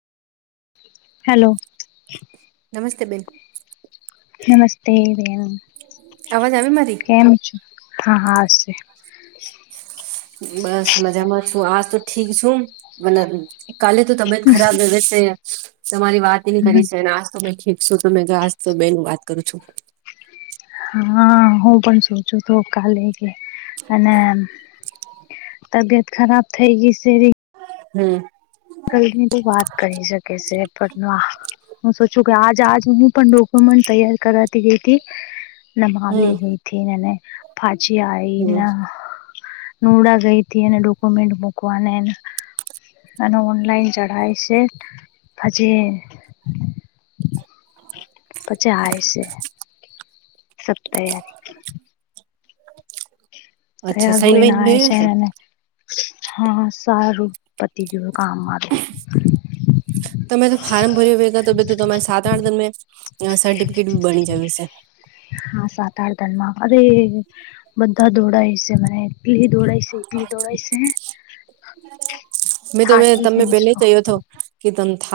Hello. નમસ્તે બેન. નમસ્તે બેન. આવાજ આવે મારી? કેમ છે હા હા હાશ છે. બસ મજામાં છું આજ તો ઠીક છું મને કાલે તો તબિયત ખરાબ લગ છે તમારી વાતની કરી છે અને આજ તો બેઠી શું તમે ઘાસ બે નું વાત કરું છું. હા, હું પણ સોચું છું કાલે તે અને એમ તબિયત ખરાબ થઈ ગઈ છે રિ હમ્મ. કહી ની ભી વાત કરી શકે છે પટવા હું સોચું કે આજ આજ હું પણ ડોક્યુમેન્ટ તૈયાર કરાતી ગઈ તી. નભાવ હમ લી ગઈ હતી એને પાછી આઈ હમ ના નુડા ગઈથી એને ડોક્યુમેન્ટ મુકવાના ને એને અને ઓનલાઇન ચળાય છે ભજે પછાય છે. [inaudible] સબ તૈયારી [inaudible] અચ્છા તૈયાર સાઈન હોઈને વાઈન આવે લિયે લી છે એને હા સારું પતી ગયુ કામ મારુ તમે તો ફારર્મ ભર્યો [unintelligible] ભેગા તો તો તમારે સાત આઠ દિન મેં સર્ટિફિકેટ બી બની જયું છે હા સાત આઠ દન માં અરે બધા દોડાય શે મને એટલી દોડાય શે જેટલી દોડાય છે મેં તો થાકી તમે ગઈ પેલે છું કહ્યો હતો કે તને થા